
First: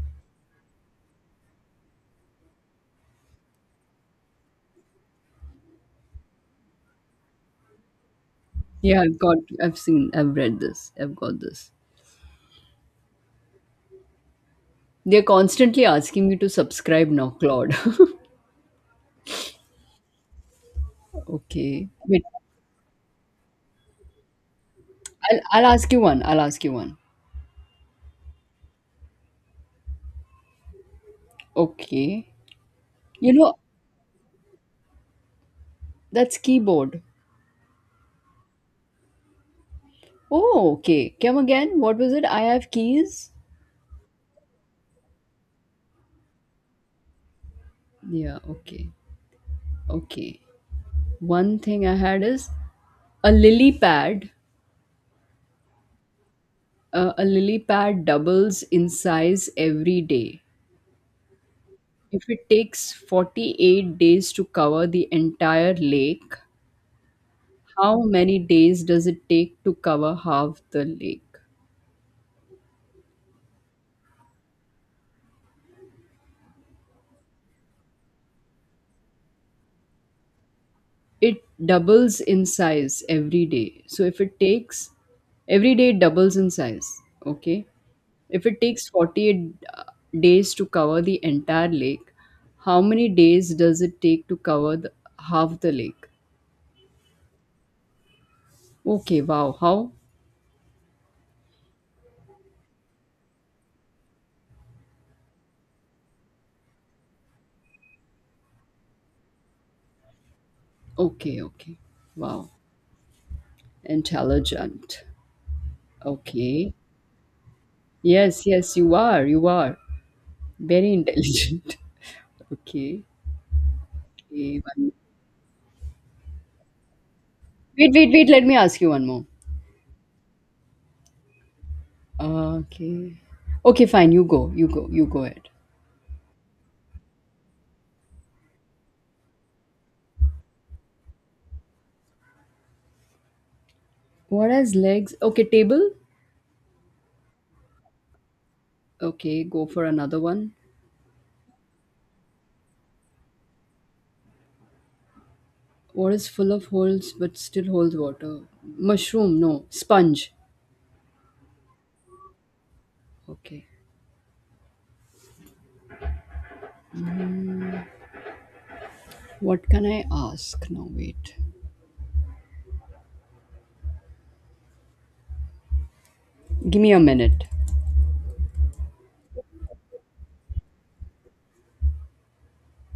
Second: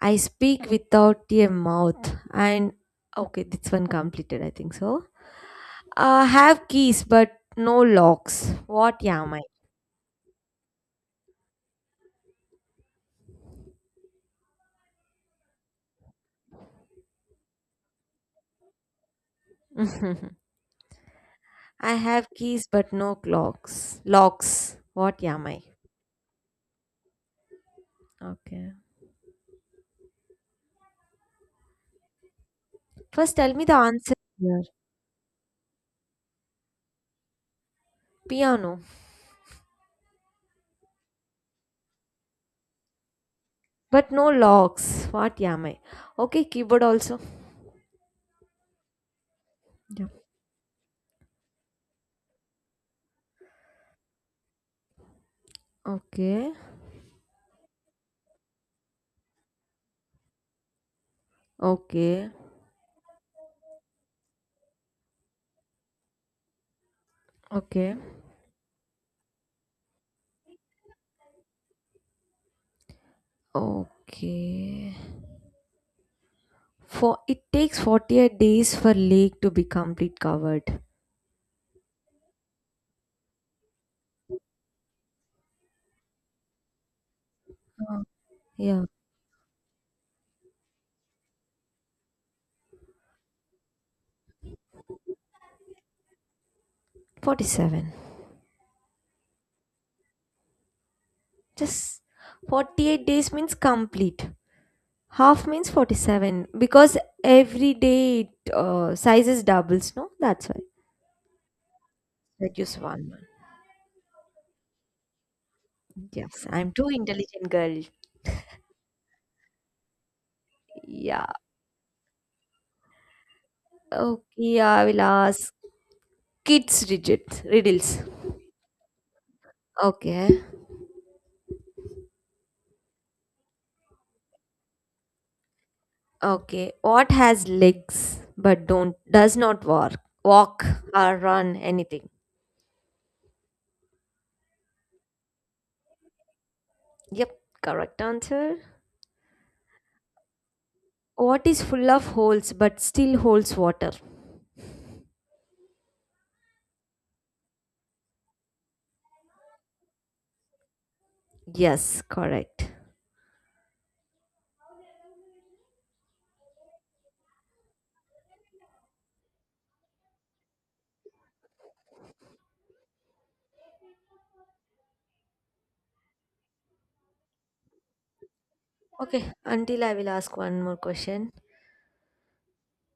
[SPEAKER 2] I speak without a mouth and, okay, this one completed, I think so. I have keys but no locks.
[SPEAKER 1] Yeah,
[SPEAKER 2] What am I?
[SPEAKER 1] I've seen, I've read this. I've got this. They're constantly asking me to subscribe now, Claude. Okay,
[SPEAKER 2] I
[SPEAKER 1] wait.
[SPEAKER 2] have keys but no clocks. Locks. What
[SPEAKER 1] I'll,
[SPEAKER 2] am I?
[SPEAKER 1] I'll ask you one.
[SPEAKER 2] Okay.
[SPEAKER 1] Okay. You
[SPEAKER 2] First tell
[SPEAKER 1] know.
[SPEAKER 2] me the answer here.
[SPEAKER 1] That's keyboard.
[SPEAKER 2] Piano.
[SPEAKER 1] Oh, okay. Come again. What was it? I have keys.
[SPEAKER 2] But no locks. What am I? Okay, keyboard also.
[SPEAKER 1] Yeah, okay.
[SPEAKER 2] Yeah.
[SPEAKER 1] Okay. One thing I had is a lily pad.
[SPEAKER 2] Okay.
[SPEAKER 1] A lily pad doubles in size every day. If
[SPEAKER 2] Okay.
[SPEAKER 1] it takes 48 days to cover the entire lake,
[SPEAKER 2] Okay.
[SPEAKER 1] how many days does it take to cover half the lake?
[SPEAKER 2] Okay. For it takes 48 days for lake to be complete covered.
[SPEAKER 1] It doubles in size every day. So if it takes Every day it doubles in size. Okay. If it
[SPEAKER 2] Yeah,
[SPEAKER 1] takes 48 days to cover the entire lake, how many days does it take to cover half the lake?
[SPEAKER 2] 47.
[SPEAKER 1] Okay, wow. How?
[SPEAKER 2] Just 48 days means complete. Half means 47 because every day it sizes doubles, no? That's why.
[SPEAKER 1] Okay, okay. Wow.
[SPEAKER 2] Reduce one month.
[SPEAKER 1] Intelligent.
[SPEAKER 2] Yes, I'm
[SPEAKER 1] Okay.
[SPEAKER 2] too intelligent girl.
[SPEAKER 1] Yes, yes, you are. You are. Very
[SPEAKER 2] Yeah.
[SPEAKER 1] intelligent. Okay. okay
[SPEAKER 2] Okay, I
[SPEAKER 1] one-
[SPEAKER 2] will ask kids rigid
[SPEAKER 1] Wait,
[SPEAKER 2] riddles.
[SPEAKER 1] wait, wait. Let me ask you one more.
[SPEAKER 2] Okay.
[SPEAKER 1] Okay. Okay, fine. You go. You go. You go ahead.
[SPEAKER 2] Okay. What has legs but don't does not walk or run anything?
[SPEAKER 1] What has legs? Okay, table.
[SPEAKER 2] Yep, correct answer.
[SPEAKER 1] Okay, go for another one.
[SPEAKER 2] What is full of holes but still holds water?
[SPEAKER 1] What is full of holes but still holds water? Mushroom, no. Sponge.
[SPEAKER 2] Yes, correct.
[SPEAKER 1] Okay. What can I ask now? Wait. Give me a minute.
[SPEAKER 2] Okay, until I will ask one more question.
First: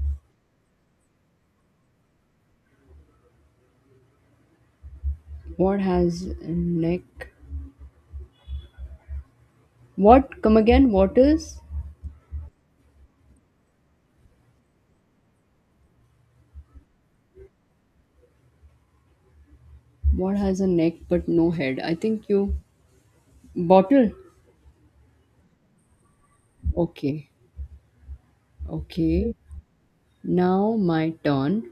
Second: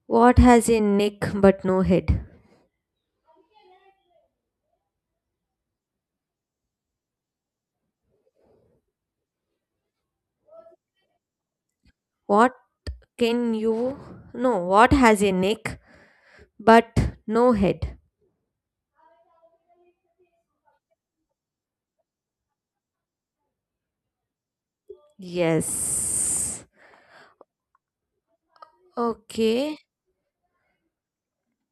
[SPEAKER 2] What has a neck but no head?
[SPEAKER 1] What has a neck? What? Come again? What is?
[SPEAKER 2] What can you. No, what has a neck but no head?
[SPEAKER 1] What has a neck but no head? I think you. Bottle?
[SPEAKER 2] Yes.
[SPEAKER 1] Okay. Okay.
[SPEAKER 2] Okay.
[SPEAKER 1] Now my turn.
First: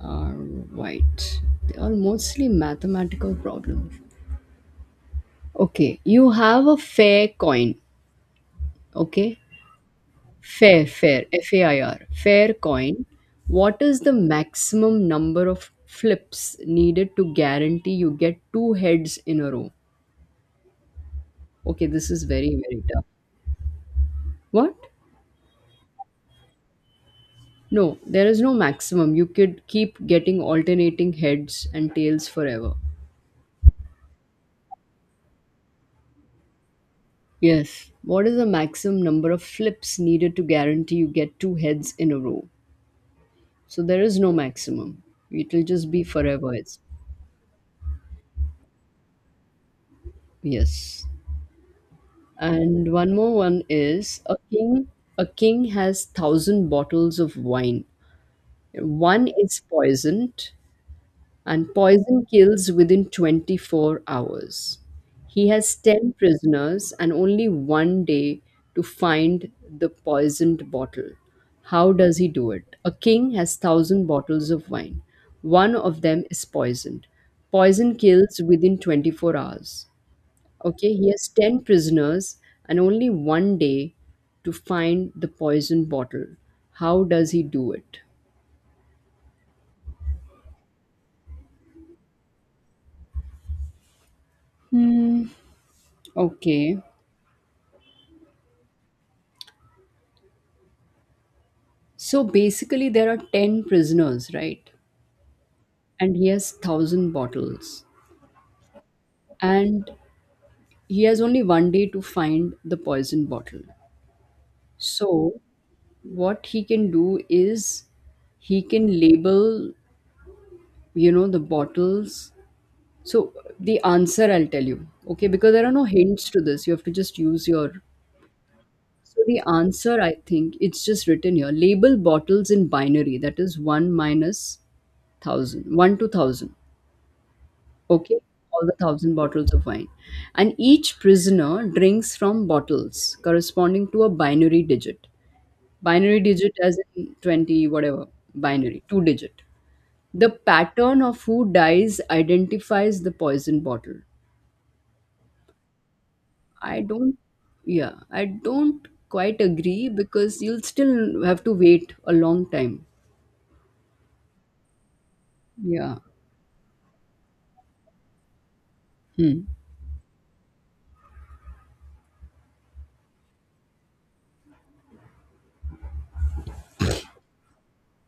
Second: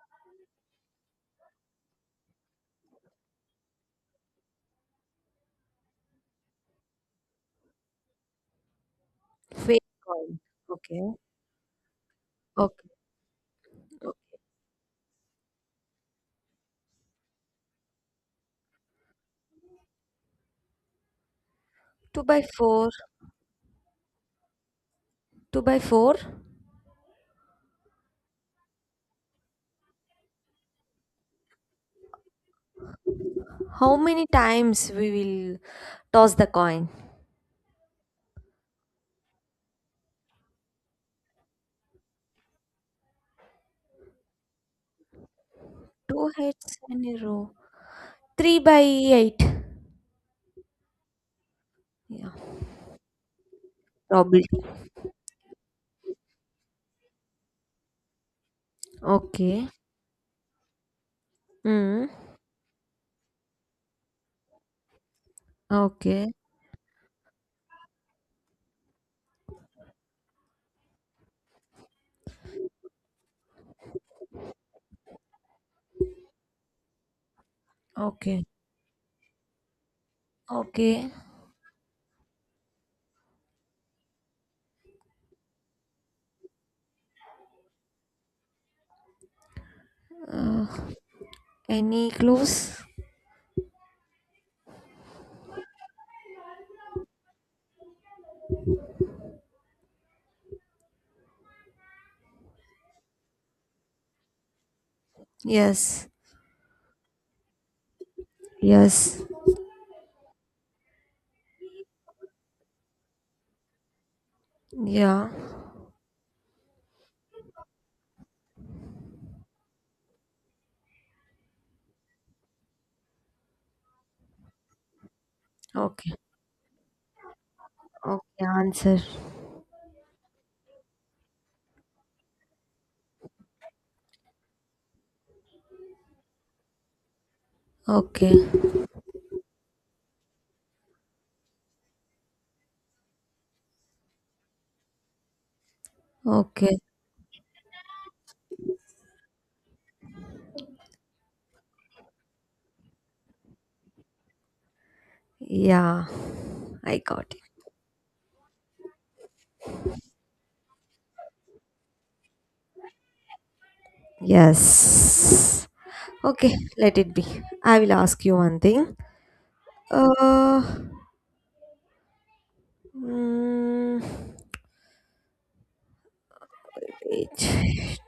[SPEAKER 1] Alright. They are mostly mathematical problems. Okay. You have a fair coin. Okay.
[SPEAKER 2] Fake coin.
[SPEAKER 1] Fair,
[SPEAKER 2] Okay.
[SPEAKER 1] fair, FAIR, fair
[SPEAKER 2] Okay.
[SPEAKER 1] coin. What is the maximum number of flips needed to guarantee you get two heads in a row? Okay, this
[SPEAKER 2] Two
[SPEAKER 1] is
[SPEAKER 2] by
[SPEAKER 1] very, very
[SPEAKER 2] four.
[SPEAKER 1] tough. What?
[SPEAKER 2] Two by four.
[SPEAKER 1] No, there is no maximum. You could keep getting alternating heads and tails forever.
[SPEAKER 2] How many times we will toss the coin?
[SPEAKER 1] Yes. What is the maximum number of flips needed to guarantee you get two heads in a row? So there is no maximum. It will just be
[SPEAKER 2] Two
[SPEAKER 1] forever. It's
[SPEAKER 2] heads in a row. Three by eight.
[SPEAKER 1] Yes.
[SPEAKER 2] Yeah.
[SPEAKER 1] And one more. One is a
[SPEAKER 2] Probably.
[SPEAKER 1] king. A king has 1,000 bottles of wine. One is
[SPEAKER 2] Okay.
[SPEAKER 1] poisoned, and
[SPEAKER 2] Hmm.
[SPEAKER 1] poison kills within 24 hours. He has ten
[SPEAKER 2] Okay,
[SPEAKER 1] prisoners and only one day to find the poisoned bottle. How does he do it? A king has thousand bottles of wine. One of them is poisoned. Poison kills
[SPEAKER 2] okay,
[SPEAKER 1] within 24 hours. Okay, he
[SPEAKER 2] okay.
[SPEAKER 1] has 10 prisoners and only one day to find the poison bottle. How does he do it?
[SPEAKER 2] Uh, any clues?
[SPEAKER 1] Hmm. Okay. So basically, there are 10 prisoners, right?
[SPEAKER 2] Yes,
[SPEAKER 1] And he has 1,000 bottles.
[SPEAKER 2] yes,
[SPEAKER 1] And he has only one day to find the poison bottle.
[SPEAKER 2] yeah.
[SPEAKER 1] So, what he can do is he can label, you know, the bottles. So the answer I'll tell you, okay, because there are no
[SPEAKER 2] Okay,
[SPEAKER 1] hints to this. You have to just use your.
[SPEAKER 2] okay, answer.
[SPEAKER 1] So the answer, I think, it's just written here. Label bottles in binary. That is one minus thousand, one to thousand. Okay,
[SPEAKER 2] Okay,
[SPEAKER 1] all the 1,000 bottles of wine, and each prisoner drinks from bottles corresponding to a binary digit. Binary digit
[SPEAKER 2] okay,
[SPEAKER 1] as in twenty whatever, binary two digit. The pattern of who dies identifies the poison bottle.
[SPEAKER 2] yeah.
[SPEAKER 1] I
[SPEAKER 2] I
[SPEAKER 1] don't,
[SPEAKER 2] got it.
[SPEAKER 1] yeah, I don't quite agree because you'll still have to wait a long time.
[SPEAKER 2] Yes.
[SPEAKER 1] Yeah.
[SPEAKER 2] Okay, let it be. I will ask you one thing.
[SPEAKER 1] Hmm.
[SPEAKER 2] Uh, mm, wait.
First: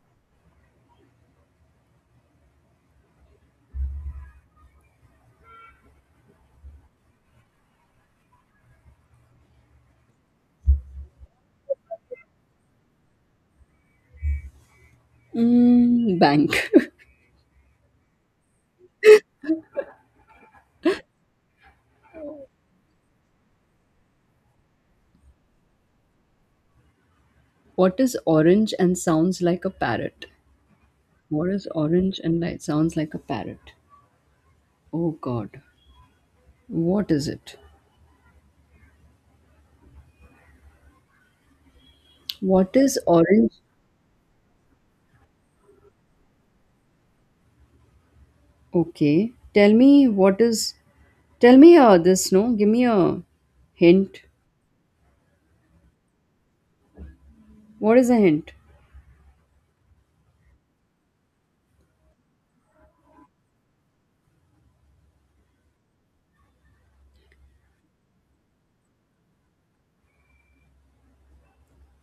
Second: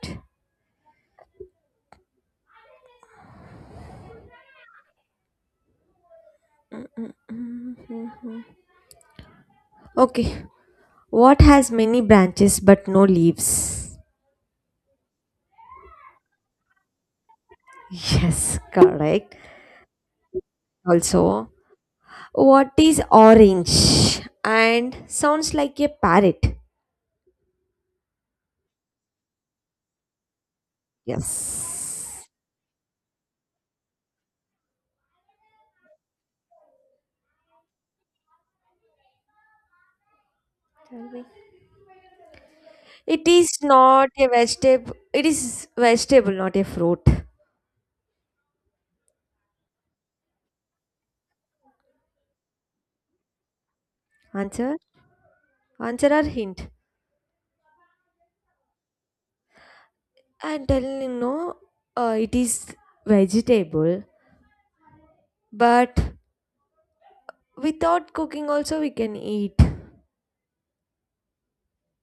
[SPEAKER 2] Mhm. Okay, what has many branches but no leaves?
[SPEAKER 1] Mm, bank.
[SPEAKER 2] Yes, correct. Also, what is orange and sounds like a parrot?
[SPEAKER 1] What is orange and sounds like a parrot? What is orange
[SPEAKER 2] Yes.
[SPEAKER 1] and like sounds like a parrot? Oh God. What is it?
[SPEAKER 2] Tell me.
[SPEAKER 1] What is
[SPEAKER 2] It is
[SPEAKER 1] orange?
[SPEAKER 2] not a vegetable. It is vegetable, not a fruit.
[SPEAKER 1] Okay. Tell me what is. Tell me this, no? Give me a hint.
[SPEAKER 2] Answer, answer or hint?
[SPEAKER 1] What is a hint?
[SPEAKER 2] I'm telling you, no. It is vegetable but without cooking also we can eat.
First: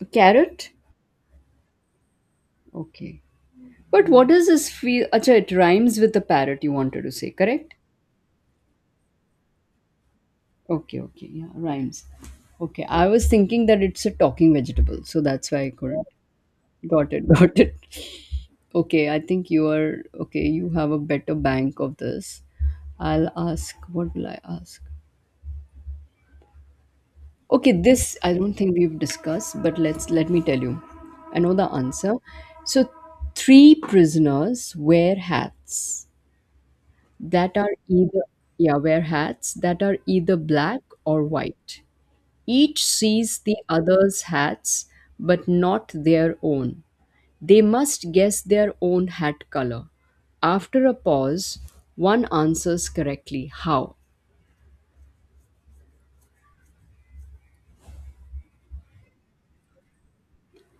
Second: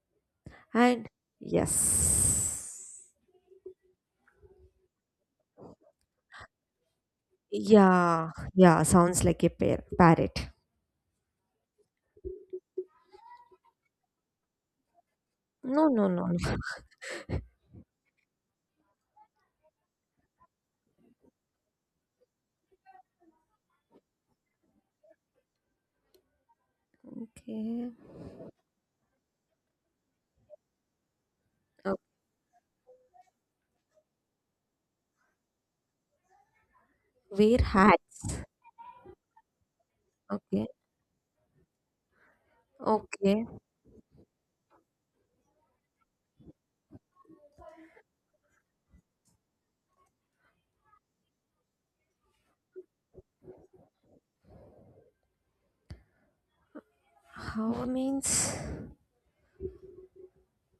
[SPEAKER 1] A carrot?
[SPEAKER 2] And yes.
[SPEAKER 1] Okay. But what does this feel? Acha, it rhymes with the parrot you wanted to say, correct?
[SPEAKER 2] Yeah, yeah, sounds like a parrot.
[SPEAKER 1] Okay, okay, yeah, rhymes. Okay, I was thinking that it's a talking vegetable, so that's why I
[SPEAKER 2] No,
[SPEAKER 1] couldn't.
[SPEAKER 2] no, no, no.
[SPEAKER 1] Got it, got it. Okay, I think you are okay. You have a better bank of this. I'll ask. What will I ask? Okay,
[SPEAKER 2] Okay.
[SPEAKER 1] this I don't think we've discussed, but let me tell you. I know the answer. So, three prisoners wear hats that
[SPEAKER 2] Wear
[SPEAKER 1] are either,
[SPEAKER 2] hats.
[SPEAKER 1] yeah, wear hats that are either
[SPEAKER 2] Okay.
[SPEAKER 1] black or white. Each sees
[SPEAKER 2] Okay.
[SPEAKER 1] the other's hats, but not their own. They must guess their own hat color. After a pause, one answers correctly. How?
[SPEAKER 2] How means?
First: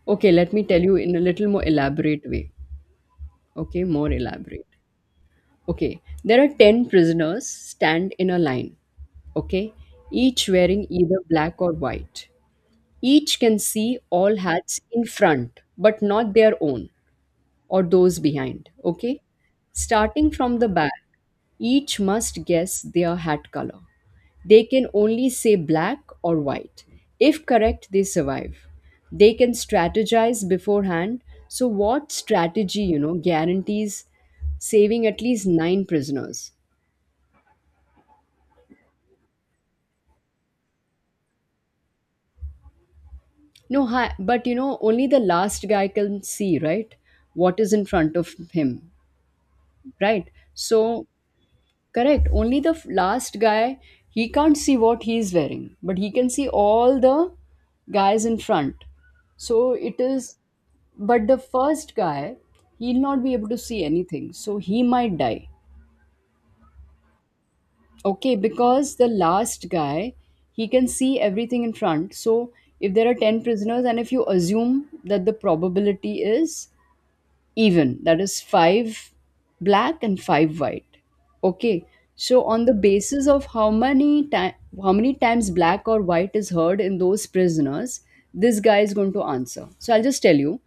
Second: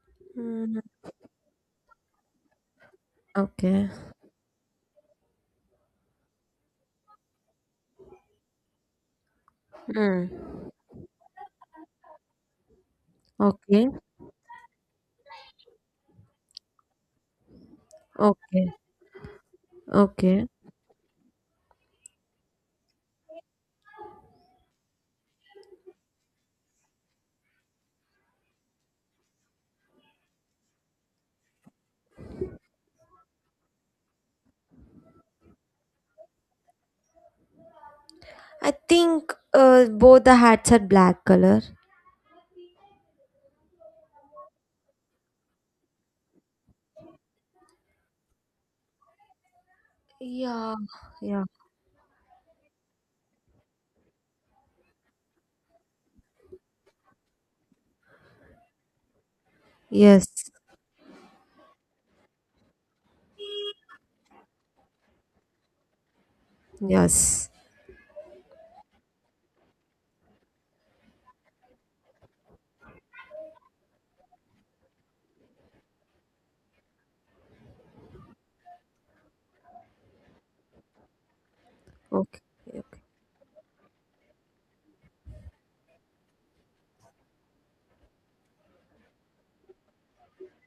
[SPEAKER 1] Okay, let me
[SPEAKER 2] Mm,
[SPEAKER 1] tell you in a little more elaborate way. Okay,
[SPEAKER 2] okay.
[SPEAKER 1] more elaborate. Okay, there are 10 prisoners stand in a line. Okay. Each
[SPEAKER 2] Mm,
[SPEAKER 1] wearing either black or white. Each can see
[SPEAKER 2] okay.
[SPEAKER 1] all hats in front, but not their own or those behind.
[SPEAKER 2] Okay.
[SPEAKER 1] Okay? Starting
[SPEAKER 2] Okay.
[SPEAKER 1] from the back, each must guess their hat color. They can only say black or white. If correct, they survive. They can strategize beforehand. So, what strategy, guarantees saving at least nine prisoners?
[SPEAKER 2] I think both the hats are black color.
[SPEAKER 1] No, hi, but only the last guy can see, right? What is in front of him, right?
[SPEAKER 2] Yeah.
[SPEAKER 1] So,
[SPEAKER 2] Yeah.
[SPEAKER 1] correct. Only the last guy, he can't see what he's wearing, but he can see all the guys in front. So it is,
[SPEAKER 2] Yes.
[SPEAKER 1] but the first guy, he'll not be able to see anything. So he might die.
[SPEAKER 2] Yes.
[SPEAKER 1] Okay, because the last guy, he can see everything in front. So if there are 10 prisoners, and if you assume that the probability is even, that is five black and five white. Okay.
[SPEAKER 2] Okay.
[SPEAKER 1] So on the basis of how many times black or white is heard in those prisoners, this guy is going to answer. So I'll just tell you.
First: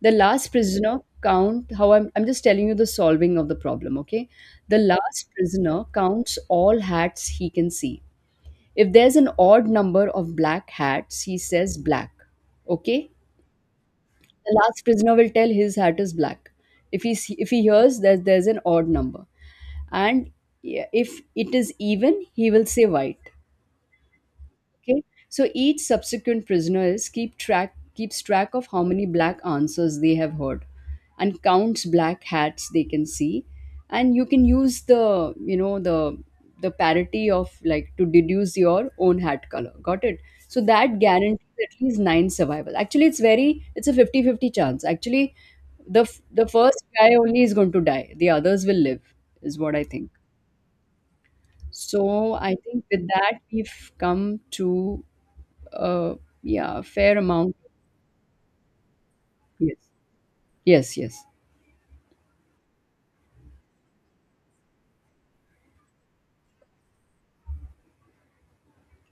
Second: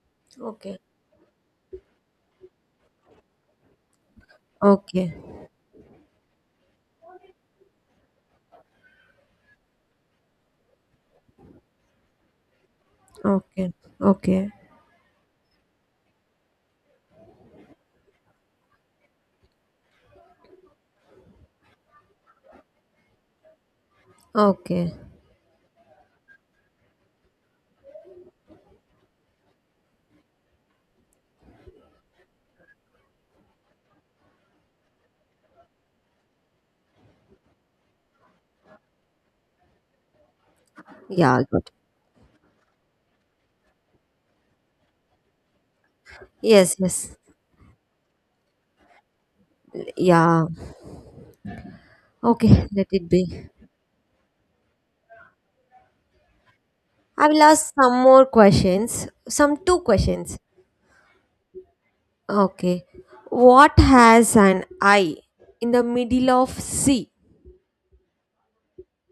[SPEAKER 1] The last
[SPEAKER 2] Okay.
[SPEAKER 1] prisoner count how. I'm just telling you the solving of the problem. Okay. The
[SPEAKER 2] Okay.
[SPEAKER 1] last prisoner counts all hats he can see. If there's an odd number of black hats, he says black. Okay.
[SPEAKER 2] Okay. Okay.
[SPEAKER 1] The last prisoner will tell his hat is black. If he hears that there's an odd number, and yeah, if it is even, he will say white.
[SPEAKER 2] Okay.
[SPEAKER 1] Okay, so each subsequent prisoner is keeps track of how many black answers they have heard, and counts black hats they can see, and you can use the you know the parity of, like, to deduce your own hat color. Got it? So that
[SPEAKER 2] Yeah.
[SPEAKER 1] guarantees
[SPEAKER 2] Good.
[SPEAKER 1] at least nine survival. Actually, it's a 50-50 chance. Actually, the the
[SPEAKER 2] Yes.
[SPEAKER 1] first guy
[SPEAKER 2] Yes.
[SPEAKER 1] only is going to die. The others will live, is what I think.
[SPEAKER 2] Yeah.
[SPEAKER 1] So I
[SPEAKER 2] Okay.
[SPEAKER 1] think
[SPEAKER 2] Let
[SPEAKER 1] with
[SPEAKER 2] it
[SPEAKER 1] that
[SPEAKER 2] be.
[SPEAKER 1] we've come to uh, yeah, fair
[SPEAKER 2] I will
[SPEAKER 1] amount.
[SPEAKER 2] ask some more questions. Some
[SPEAKER 1] Yes,
[SPEAKER 2] two questions.
[SPEAKER 1] yes, yes.
[SPEAKER 2] Okay. What has an I in the middle of C?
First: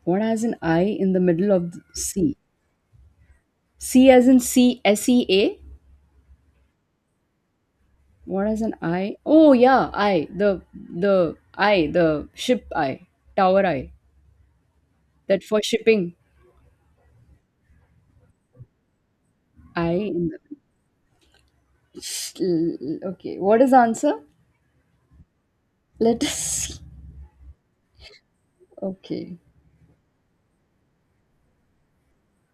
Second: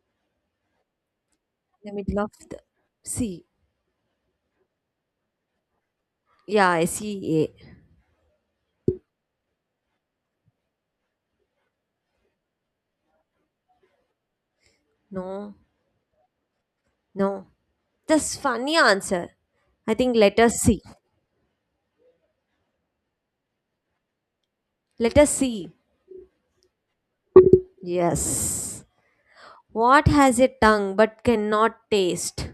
[SPEAKER 1] What has an I in the middle of the
[SPEAKER 2] The middle of
[SPEAKER 1] C?
[SPEAKER 2] the C.
[SPEAKER 1] C as in C S E A.
[SPEAKER 2] Yeah, C A.
[SPEAKER 1] What has an I? Oh yeah, I the I, the ship I, tower I, that
[SPEAKER 2] No,
[SPEAKER 1] for shipping.
[SPEAKER 2] no. That's funny answer.
[SPEAKER 1] I
[SPEAKER 2] I think
[SPEAKER 1] in
[SPEAKER 2] letter
[SPEAKER 1] the
[SPEAKER 2] C.
[SPEAKER 1] okay. What is the answer?
[SPEAKER 2] Letter C.
[SPEAKER 1] Let us see.
[SPEAKER 2] Yes.
[SPEAKER 1] Okay.
[SPEAKER 2] What has a tongue but cannot taste?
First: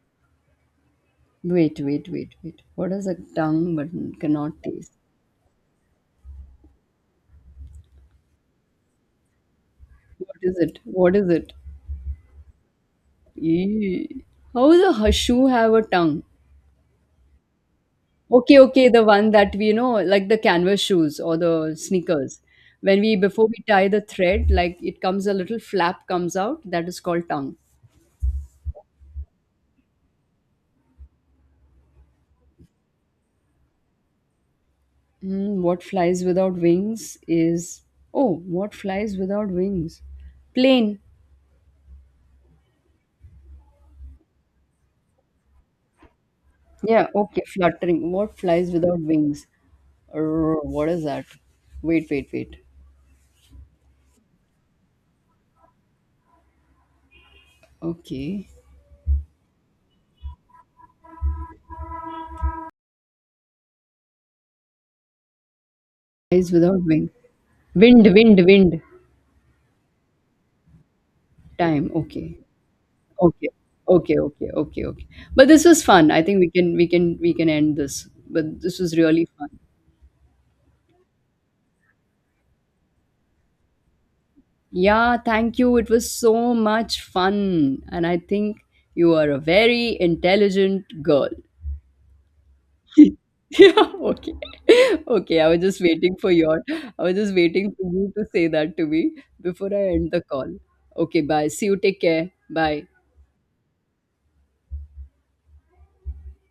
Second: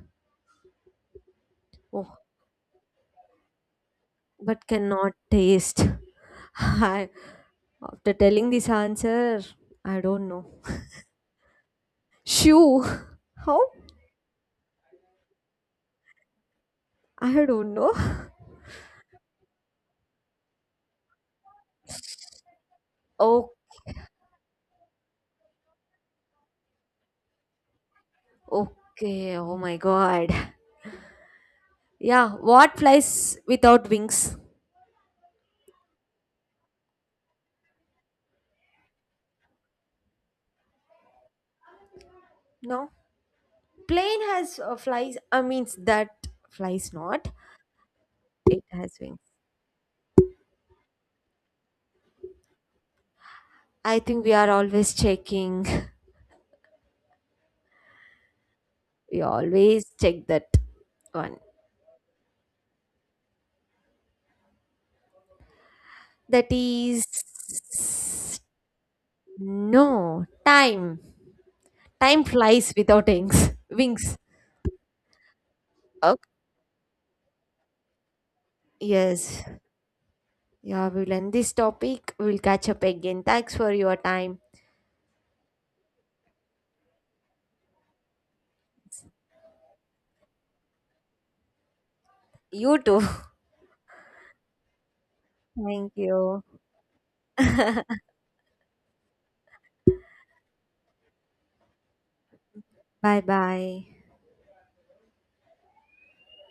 [SPEAKER 1] Wait, wait,
[SPEAKER 2] Oh,
[SPEAKER 1] wait, wait. What is a tongue but cannot
[SPEAKER 2] but
[SPEAKER 1] taste?
[SPEAKER 2] cannot taste. I, after telling this answer, I don't
[SPEAKER 1] What
[SPEAKER 2] know.
[SPEAKER 1] is it? What is it?
[SPEAKER 2] Shoe. How?
[SPEAKER 1] Eee. How does a hashu have a tongue?
[SPEAKER 2] I don't know.
[SPEAKER 1] Okay, okay, the one that we, like the canvas shoes or the sneakers. Before
[SPEAKER 2] Okay.
[SPEAKER 1] we tie the thread, like, it comes a little flap comes out. That is called tongue.
[SPEAKER 2] Okay, oh my god. Yeah, what flies without wings?
[SPEAKER 1] Mm, what flies without wings is, oh, what flies without wings? Plane.
[SPEAKER 2] No. Plane has flies, I mean, that flies
[SPEAKER 1] Yeah,
[SPEAKER 2] not.
[SPEAKER 1] okay, fluttering. What
[SPEAKER 2] It
[SPEAKER 1] flies without
[SPEAKER 2] has wings.
[SPEAKER 1] wings? What is that? Wait, wait, wait.
[SPEAKER 2] I think we are always checking.
[SPEAKER 1] Okay.
[SPEAKER 2] We always check that one. That
[SPEAKER 1] Flies without
[SPEAKER 2] is.
[SPEAKER 1] wing. Wind, wind, wind.
[SPEAKER 2] No, time.
[SPEAKER 1] Time.
[SPEAKER 2] Time
[SPEAKER 1] Okay.
[SPEAKER 2] flies without
[SPEAKER 1] Okay.
[SPEAKER 2] wings. Wings.
[SPEAKER 1] Okay, okay, okay, okay. But this was fun. I
[SPEAKER 2] Okay.
[SPEAKER 1] think we can end this. But this was really
[SPEAKER 2] Yes.
[SPEAKER 1] fun.
[SPEAKER 2] Yeah, we'll end this topic. We'll catch up again. Thanks for your time.
[SPEAKER 1] Yeah, thank you. It was so much fun. And I think you are a very intelligent girl.
[SPEAKER 2] You too.
[SPEAKER 1] Yeah, okay. Okay,
[SPEAKER 2] Thank you.
[SPEAKER 1] I was just waiting for you to say that to me before I end the call. Okay, bye. See you. Take care. Bye.
[SPEAKER 2] Bye bye.